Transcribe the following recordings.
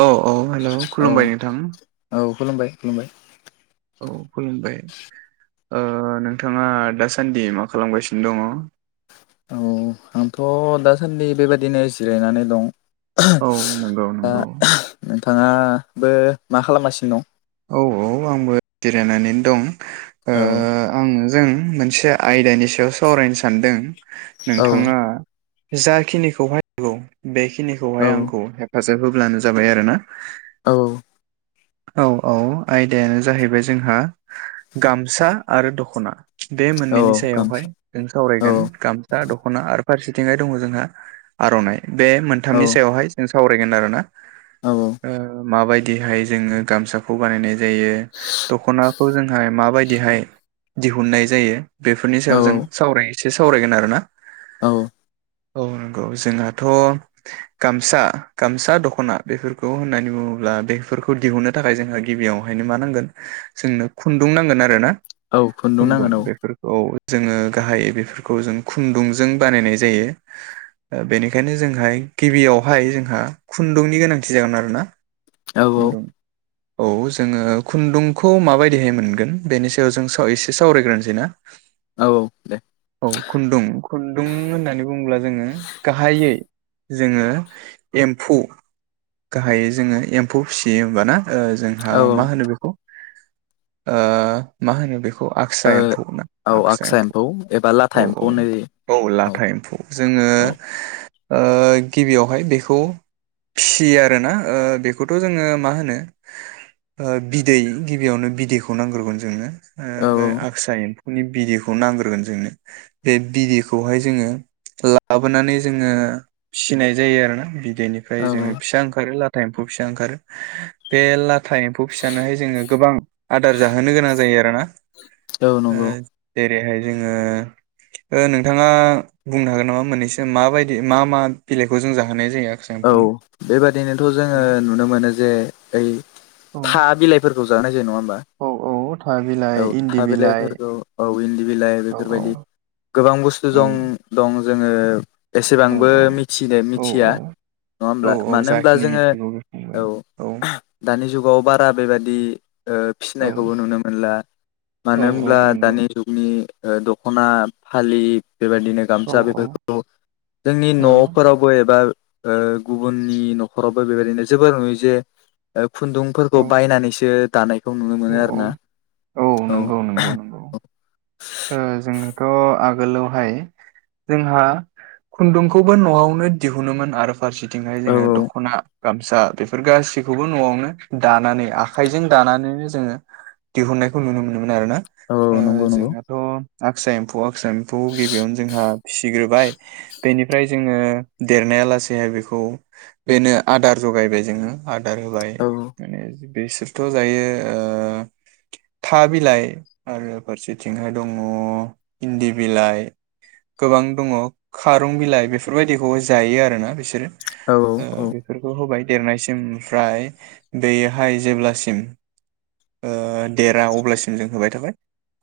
औ औ हेल' औ खुलुमबाय नोंथां । औ खुलुमबाय खुलुमबाय । औ खुलुमबाय। ओ नोंथाङा दासान्दि मा खालामगासिनो दङ? अ आंथ' दासान्दि बेबायदिनो जिरायनानै दं। औ नंगौ दा नंगौ। नोंथाङाबो मा खालामगासिनो दं? औ औ आंबो जिरायनानैनो दं ओ दं आङो ज जों मोनसे आयदानि सायाव सावरायनो सानदों औ नोंथाङा जाखिनिखौहाय गौ औ बेखिनिखौहाय आंखौ हेफाजाब होब्लानो जाबाय आरो ना औ औ औ आयदायानो जाहैबाय जोंहा गामसा आरो दख'ना। बे औ मोननैनि सायावहाय गामसा जों औ सावरायगोन गामसा दख'ना आरोब फारसेथिंहाय दङ जोंहा आर'नाइ बे औ मोनथामनि सायावहाय जों सावरायगोन आरोना औ अ ओ माबायदिहाय जोङो गामसाखौ बानायनाय जायो दखनाखौ जोंहाय माबायदि दिहाय दिहुननाय जायो बेफोरनि औ सायाव जों सावराय एसे सावरायगोन आरोना औ औ नंगौ जोंहाथ' गामसा गामसा दख'ना बेफोरखौ होननानै बुङो। अब्ला बेफोरखौ दिहुननो थाखाय जोंहा गिबियावहायनो मा नांगोन जोंनो खुन्दुं नांगोन आरो ना औ खुन्दुं नांगोन औ बेफोरखौ औ जोङो गाहायै बेफोरखौ जों खुन्दुंजों बानायनाय जायो। ओ बेनिखायनो जोंहाय गिबियावहाय जोंहा खुन्दुंनि गोनांथि जागोन आरोना औ औ खुन्दुं औ जोङो खुन्दुंखौ माबायदिहाय मोनगोन बेनि सायाव जों सावराय एसे सावरायग्रोनोसै ना? औऔ औ खुन्दुं खुन्दुं होननानै बुङोब्ला जोङो गाहायै जोङो एम्फु गाहायै जोङो एम्फौ फिसियो होमबा ना? ओ जोंहा औ औ मा होनो बेखौ ओ मा होनो बेख खौ आक्सा ओ एम्फौ ना औ आखसा आक्सा एबा लाथा एम्फौ औ एम्फौ होननाय जायो औ औ लाथा एम्फौ जोङो औ ओ‌ गिबियावहाय बेखौ फिसियो आरो ना ओ बेख खौथ' जोङो मा होनो ओ बिदै गिबियावनो बिदैखौ नांग्रोगोन जोंनो। ओ औ बे आगसा एम्फ फौनि बिदैखौ नांग्रोगोन जोंनो बे बिदैखौहाय जोङो ओ लाबोनानै जोङो फिसिनाय जायो आरोना बिद बेनिफ्राय औ जोङो फिसा ओंखारो लाथा एम्फौ फिसा ओंखारो बे लाथ था एम्फौ फिसानोहाय जोङो गोबां आदार जाहोनो गोनां जायो आरोना औ नंगौ। रैहाय जोङो ओ नोंथाङा बुंनो हागोन नामा मोननैसो माबायदि मा मा बिलाइखौ जों जाहोनाय जायो आक्सा औ एम्फौनो? बेबादिनोथ' जोङो नुनो मोनो जे ओइ औ था बिलाइफोरखौ जाहोनाय जायो नङा होनबा औ औ था औ बिलाइ इन्दि था बिलाइ बिलाइफोरखौ औ उ इन्दि बिलाइ औ बेफोरबायदि गोबां बुस्थु औ जं दं जोङो औ एसेबांबो मिथिनो औ मिथिया औ नङा औ होमब्ला औ मानो होमब्ला जाखिनि जोङो मिथिगौ बुंबाय औ दानि जुगाव बारा बेबादि ओ औ फिसिनायखौबो नुनो मोनला मानो औ औ होनब्ला नंगौ दानि जुगनि ओ दख'ना फालि बेबादिनो औ गामसा औ बेफोरखौ जोंनि न'फोरावबो एबा ओ गुबुननि न'खरावबो बेबादिनो जोबोर नुयो जे ओब खुन्दुंफोरखौ औ बायनानैसो दानाय खौ नुनो औ मोनो आरो ना औ नंगौ नंगौ नंगौ अ ओ जोंनाथ' आग गोलावहाय जोंहा खुन्दुंखौबो नआवनो दिहुनोमोन आरो फारसेथिंहाय औ जोङो दख'ना गामसा बेफोर गासिखौबो नआवनो दानानै आखाइजों दानानैनो जोङो दिहुनायखौ नुनो मोनोमोन आरोना औ ओ औ नंगौ नंगौ जोंनाथ आगसा एम्फौ आ एम्फौ गिबियावनो जोंहा फिसिग्रोबाय बेनिफ्राय जोङो देरनाया लासेैहाय बेखौ बेनो आदार जगायबाय जोङो आदार होबाय औ माने बिसोरथ जायो ओ था बिलाइ आरो फारसेथिंहाय दङ इन्दि बिलाइ। गोबां दङ खारं बिलाइ बेफोरबायदिखौ जायो आरोना बिसोरो। औ ओ बेफोरखौ होबाय। देरनायसिम ओमफ्राय बेयोहाय जेब्लासिम ओ देरा अब्लासिम जों होबाय थाबाय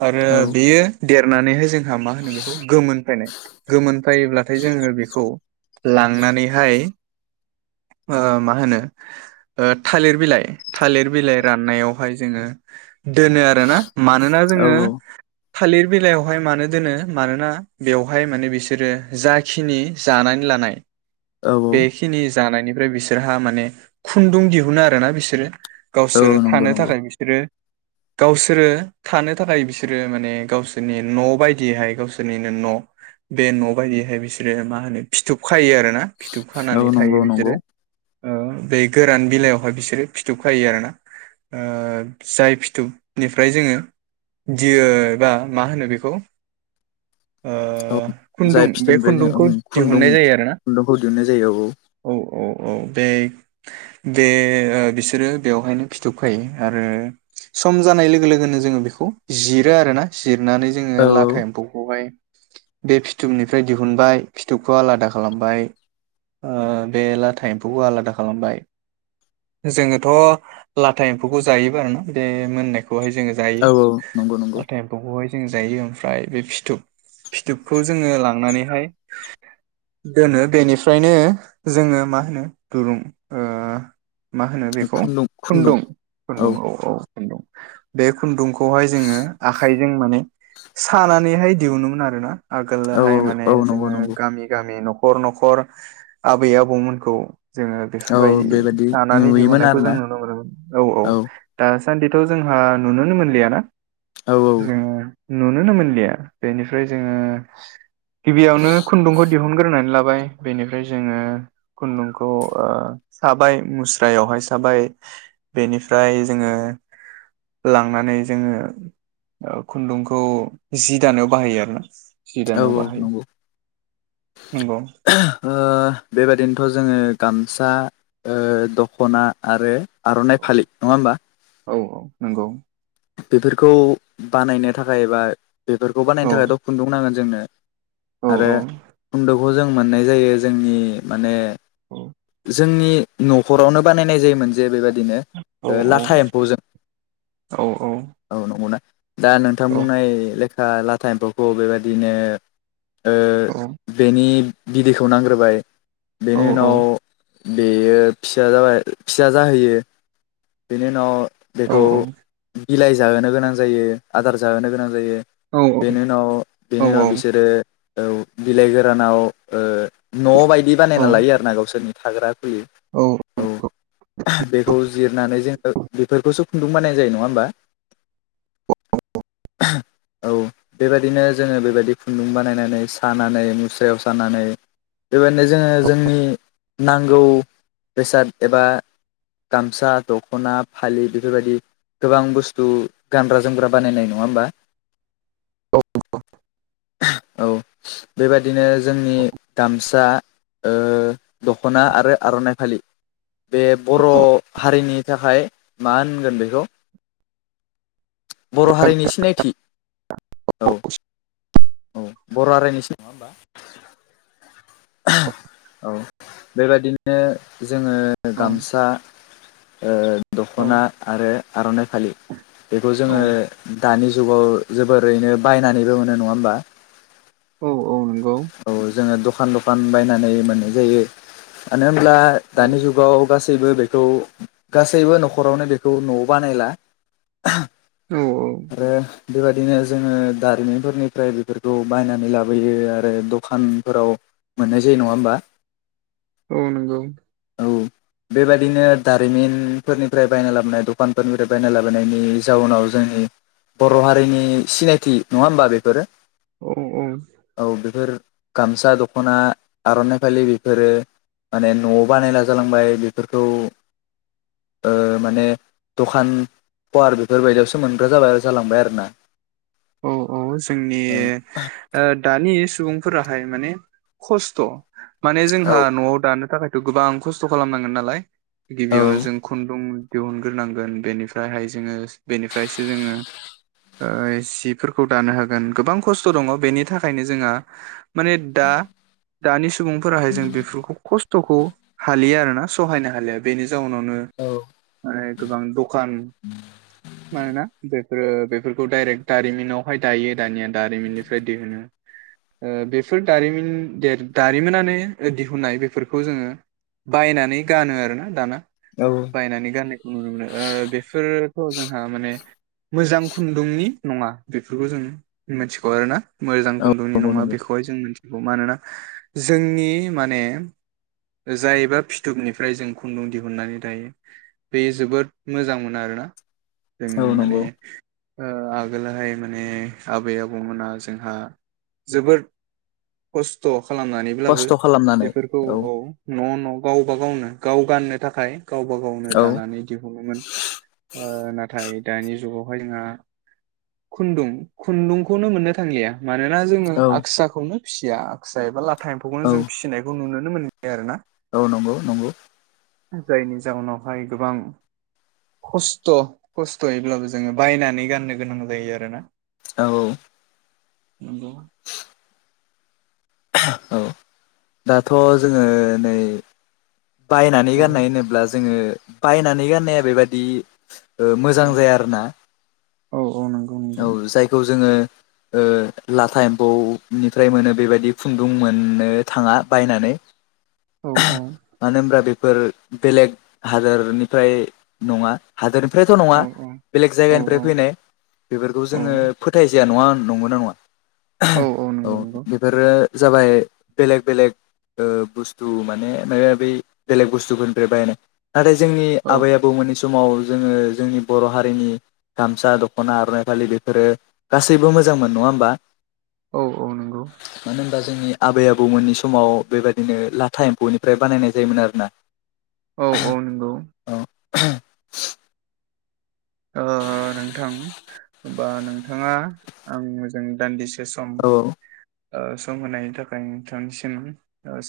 आरो औ बेयो देरनानैहाय जों जोंहा मा होनो बेखौ गोमोनफायनाय गोमोनफायोब्लाथाय जोङो बेखौ लांनानैहाय मा होनो ओ थालिर बिलाइ थालिर बिलाइ राननायाव बेहाय जोङो दोनो आरोना मानोना जोङो थालिर बिलायावहाय मानो दोनो मानोना बेवहाय माने बिसोरो जाखिनि जानानै लानाय औ बेखिनि जानायनिफ्राय बिसोरहा माने खुन्दुं दिहुनो आरोना बिसोरो औ गावसोरो नंगौ थानो नंगौ थाखाय बिसोरो गावसोरो थानो थाखाय बिसोरो माने गावसोरनि न बायदियैहाय गावसोरनिनो न बे न बायदियहाय बिसोरो मा होनो फिथोब खायो आरो ना फिथुब औ खानानै थायो नंगौ बिसोरो नंगौ ओ बे गोरान बिलाइयावहाय बिसोरो फिथोब खायो आरो ना? ओ जाय फिथोबनिफ्राय जोङो दियो बा मा होनो बेखौ ओ औ खुन्दुं जाय बे फिथोबनिफ्राय जों उम खुन्दुंखौ खुन्दुं दिहुननाय जायो आरो ना खुन्दुंखौ दिहुननाय जायो औ औ औ औ बे बे ओ बिसोरो बेवहायनो फिथोब आरो सम जानाय लोगो लोगोनो जों बेखौ जिरो आरोना जि नानै जोङो औ औ लाथा एम्फौखौहाय बे फिथोबनिफ्राय दिहुनबाय फिथुबखौ आलादा खालामबाय। ओ बे लाथा एम्फौखौ आलादा खालामबाय जोङोथ' लाथा एम्फौखौ जायोबा आरो ना बे मोननायखौहाय जोङो जायो औ औ नंगौ नंगौ लाथा एम्फौखौहाय जों जायो ओमफ्राय बे फिथुब फिथुबखौ जोङो लांनानैहाय दोनो बेनिफ्रायनो जोङो मा होनो दुरुं ओ मा होनो बेखौ खुन्दुं खुन्दुं औ औ खुन्दुं बे खुन्दुंखौ हाय जोङो आखाइजों माने सानानैहाय दिहुनोमोन आरो ना। औ आगोलहाय माने औ नंगौ जोङो नंगौ गामि गामि नखर नखर आबै आबौमोनखौ जोङो औ बेफोरबायदि बेबायदि दानानै नुयोमोन दिहुननायखौ जों आरोना नु औ नों ओ औ दासान्दिथ जोंहा नुनोनो मोनलिया ना? औ औ नुुनोनो मोनलिया बेनिफ्राय जोङो गिबियावनो खुन्दुंखौ दिहुनग्रोनानै लाबो। सुबाबाय बेनिफ्राय जोङो खुन्दुंखौ साबाय मुस्रायावहाय साबाय बेनिफ्राय जोङो लांनानै जोङोओ खुन्दुंखौ जि दानायाव बाहायो आरोना? जि औ दानायाव औ बाहायो नंगौ नंगौ बेबादिनोथ जोङो गामसाओ दखना आरो आरनाइ फालि नङा ओमबा? औ औ नंगौ। बेफोरखौ बानायनो थाखाय बा बेफोरखौ बानायनो औ थाखाय' खुन्दुं नांगोन जोंनो औ आरो औ खुन्दखौ जों मोननाय जायो जोंनि माने औ जोंनि नखरावनो बानायनाय जायोमोन जे बेबायाददि औ बिदिनो ओ लाथा एम्फौजों औ औ नंगौना दा नोंथां बुंनाय लेखा ओ लाथा एम्फौखौ बेबायदिनो ओ औ बेनि बिदैखौ नांग्रोबाय औ बेनि उनाव बेयो फिसा जाबाय फिसा जाहोयो बेनि उनाव औ बेखौ औ बिलाइ जाहोनो गोनां जायो आदार जाहोनो गोनां जायो बेनि उनाव बेनि उनाव बिसोरो औ बिलाइ गोरानाव ओ न बायदि बानायना लायो आरोना गावसोरनि थाग्रा औ बेखौ जिरनानै जोङो बेफोरखौसो खन्दुं बानाय जायो नङा होमबा अ [inaudible] औ बेबायदिनो जोङो बेबायदि खुन्दुं बानायनानै सानानै मुस्रायाव सानानै बेबादिनो जोङो जोंनि नांगौ बेसाद एबा गामसा दखना फालि बेफोरबायदि गोबां बुस स्थु गानग्रा जोमग्रा बानायनाय नङा होमबा औ बेबादिनो जोंनि गामसा ओ दखना आरो आरनाइ फालि। बे बर हारिनि थाखाय मा होनगोन बेखौ बर हारिनि सिनायथि औ औ बर रायनोसो नङा होमबा औ बेबादिनो जोङो गामसा ओ दखना आरो आरनाइ फालि बेखौ औ जोङो दानि जुगाव जोबोरैनो बायनानैबो मोनो नङा होमबा औ औ नंगौ औ जोङो दखान दखान बायनानै मोननाय जायो मानो होन ब्ला औ दानि जुागाव गासै गासैबो बेखौ गासैबो नखरावनो बेखौ नआव बानायला औ औ बेबायदिनो जोङो दारिमिनफोरनिफ्राय बेफोरखौ बायनानै लाबोयो आरो दखानफोराव मोननाय जायो नङा होमबा औ नंगौ औ बेबायदिनो दारिमिनफोरनिफ्राय बायना लाबोनाय दखानफोरनिफ्राय बायना लाबोनायनि जाउनाव जोंनि बर हारिनि सिनायथि नङा होमबा बेफोरो। औ औ औ बेफोर गामसा दखना आरनाइ फालि बेफोरो माने न'आव बानायला जालांबाय बेफोरखौ ओ माने दखान पवार बेफोरबायदियावसो मोनग्रा जाबाय आरो जालांबाय आरोना औ औ जोंनि ओ दानि सुबुं- फोराहाय माने खस्थ' माने औ जोंहा न'आव दानो थाखाय थ' गोबां खस्थ' खालामनांगोन नालाय गिबियावनो जों औ खुन्दुं दिहुनग्रोनांगोन बेनिफ्रायहाय जोङो बेनिफ्रायसो जोङो ओ- बिफोरखौ दानो हागोन गोबां खस्थ' दङ बेनि थाखायनो जोंहा माने दा दानि सुबुंफोराहाय जों बेफोरखौ खस्थ'खौ हालिया आरोना सहायनो हालिया बेनि- जावनावनो माने गोबां दखान मानोना बेफोर बेफोरखौ डाइरेक्ट दारिमिनावहाय दायो दानिया दारिमिननिफ्राय दिहुनो ओ बेफोर दारिमिन देर दारिमिनानो दिहुनाय बेफोरखौ जोङो बायनानै गानो आरोना दाना औ बायनानै गाननायखौ नुनो मोनो ओ बेफोरथ' जोंहा माने मोजां खुन्दुंनि नङा बेफोरखौ जों मिथिगौ आरोना मोजां औ खुन्दुंनि नंगौ नङा नंगौ बेखौहाय जों मिथि गौ मानोना जोंनि माने ओ जायोबा फिथुबनिफ्राय जों खुन्दुं दिहुननानै दायो बे जोबोद मोजां मोन आरोना जोंनि औ माने नंगौ ओ आ गोलहाय माने आबै आबौमोना जोंहा जोबोद खस्थ' खालामनानैब्लाबो खस्थ' खालामनानै बेफोरखौ औ न' न' गावबा गावनो गाव गाननो थाखाय गावबा गावनो औ दानानै दिहुनोमोन ओ नाथाय दानि जुगावहाय जोंहा खुन्दुं खुन्दुंखौनो मोननो थांलिया मानोना जोंङो औ आगसाखौनो फिसिया आगसा एबा लाथा एम्फौखौनो औ जों फिसिनायखौ नुनो नुनो मोनलिया आरोना औ नंगौ नंगौ जायनि जाउनावहाय गोबां खस्थ' खस्थ'यैब्लाबो जोंङो बायनानै गाननो गोनां जायो आरोना। औ औ नंगौ औ दाथ' जोंङो नै बायनानै औ गाननाय होनोब्ला जोंङो बायनानै गाननाया बेबादि ओ मोजां औ जाया आरोना औ औ नंगौ औ नंगौ जायखौ जोंङो ओ लाथा एम्फौनिफ्राय मोनो बेबायदि खुन्दुं मोननो थाङा बायनानै‌ औ मानो होनबा बे फोर बेलेग हादोरनिफ्राय नंङा हादोर फ्रायथ' औ नंङा बेलेग औ जायगानिफ्राय फैनाय बेफोरखौ औ जोंङो फोथाय जा या नङा नंगौ ना नङा औ नंगौ औ नंगौ बेफोरो जाबाय बेलेग बेलेग ओ बुस्थु माने मायबा मायबि बेलेग बुस्थुफोरनिफ्राय बायनाय नाथाय जोंनि औ आबै आबौमोननि समाव जोंङो जोंनि बर' हारिनि गामसा दख ख'ना आरनाय फालि बेफोरो गासैबो मोजां मोन नङा होमबा औ औ नंगौ दा जोंनि आबै आबौमोननि समाव बेबायदिनो लाथा एम्फौनिफ्राय बानायनाय जायोमोन आरोना। औ औ नोंगौ [unintelligible] ओ नोंथां बा नोंथाङा आं जों दान्दिसे से सम औ ओ सम होनायनि थाखाय नोंथांनिसिम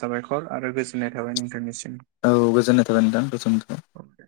साबायखर आरो गोजोननाय थाबाय नोंथांनिसिम। औ गोजोननाय थाबाय नोंथां औ दे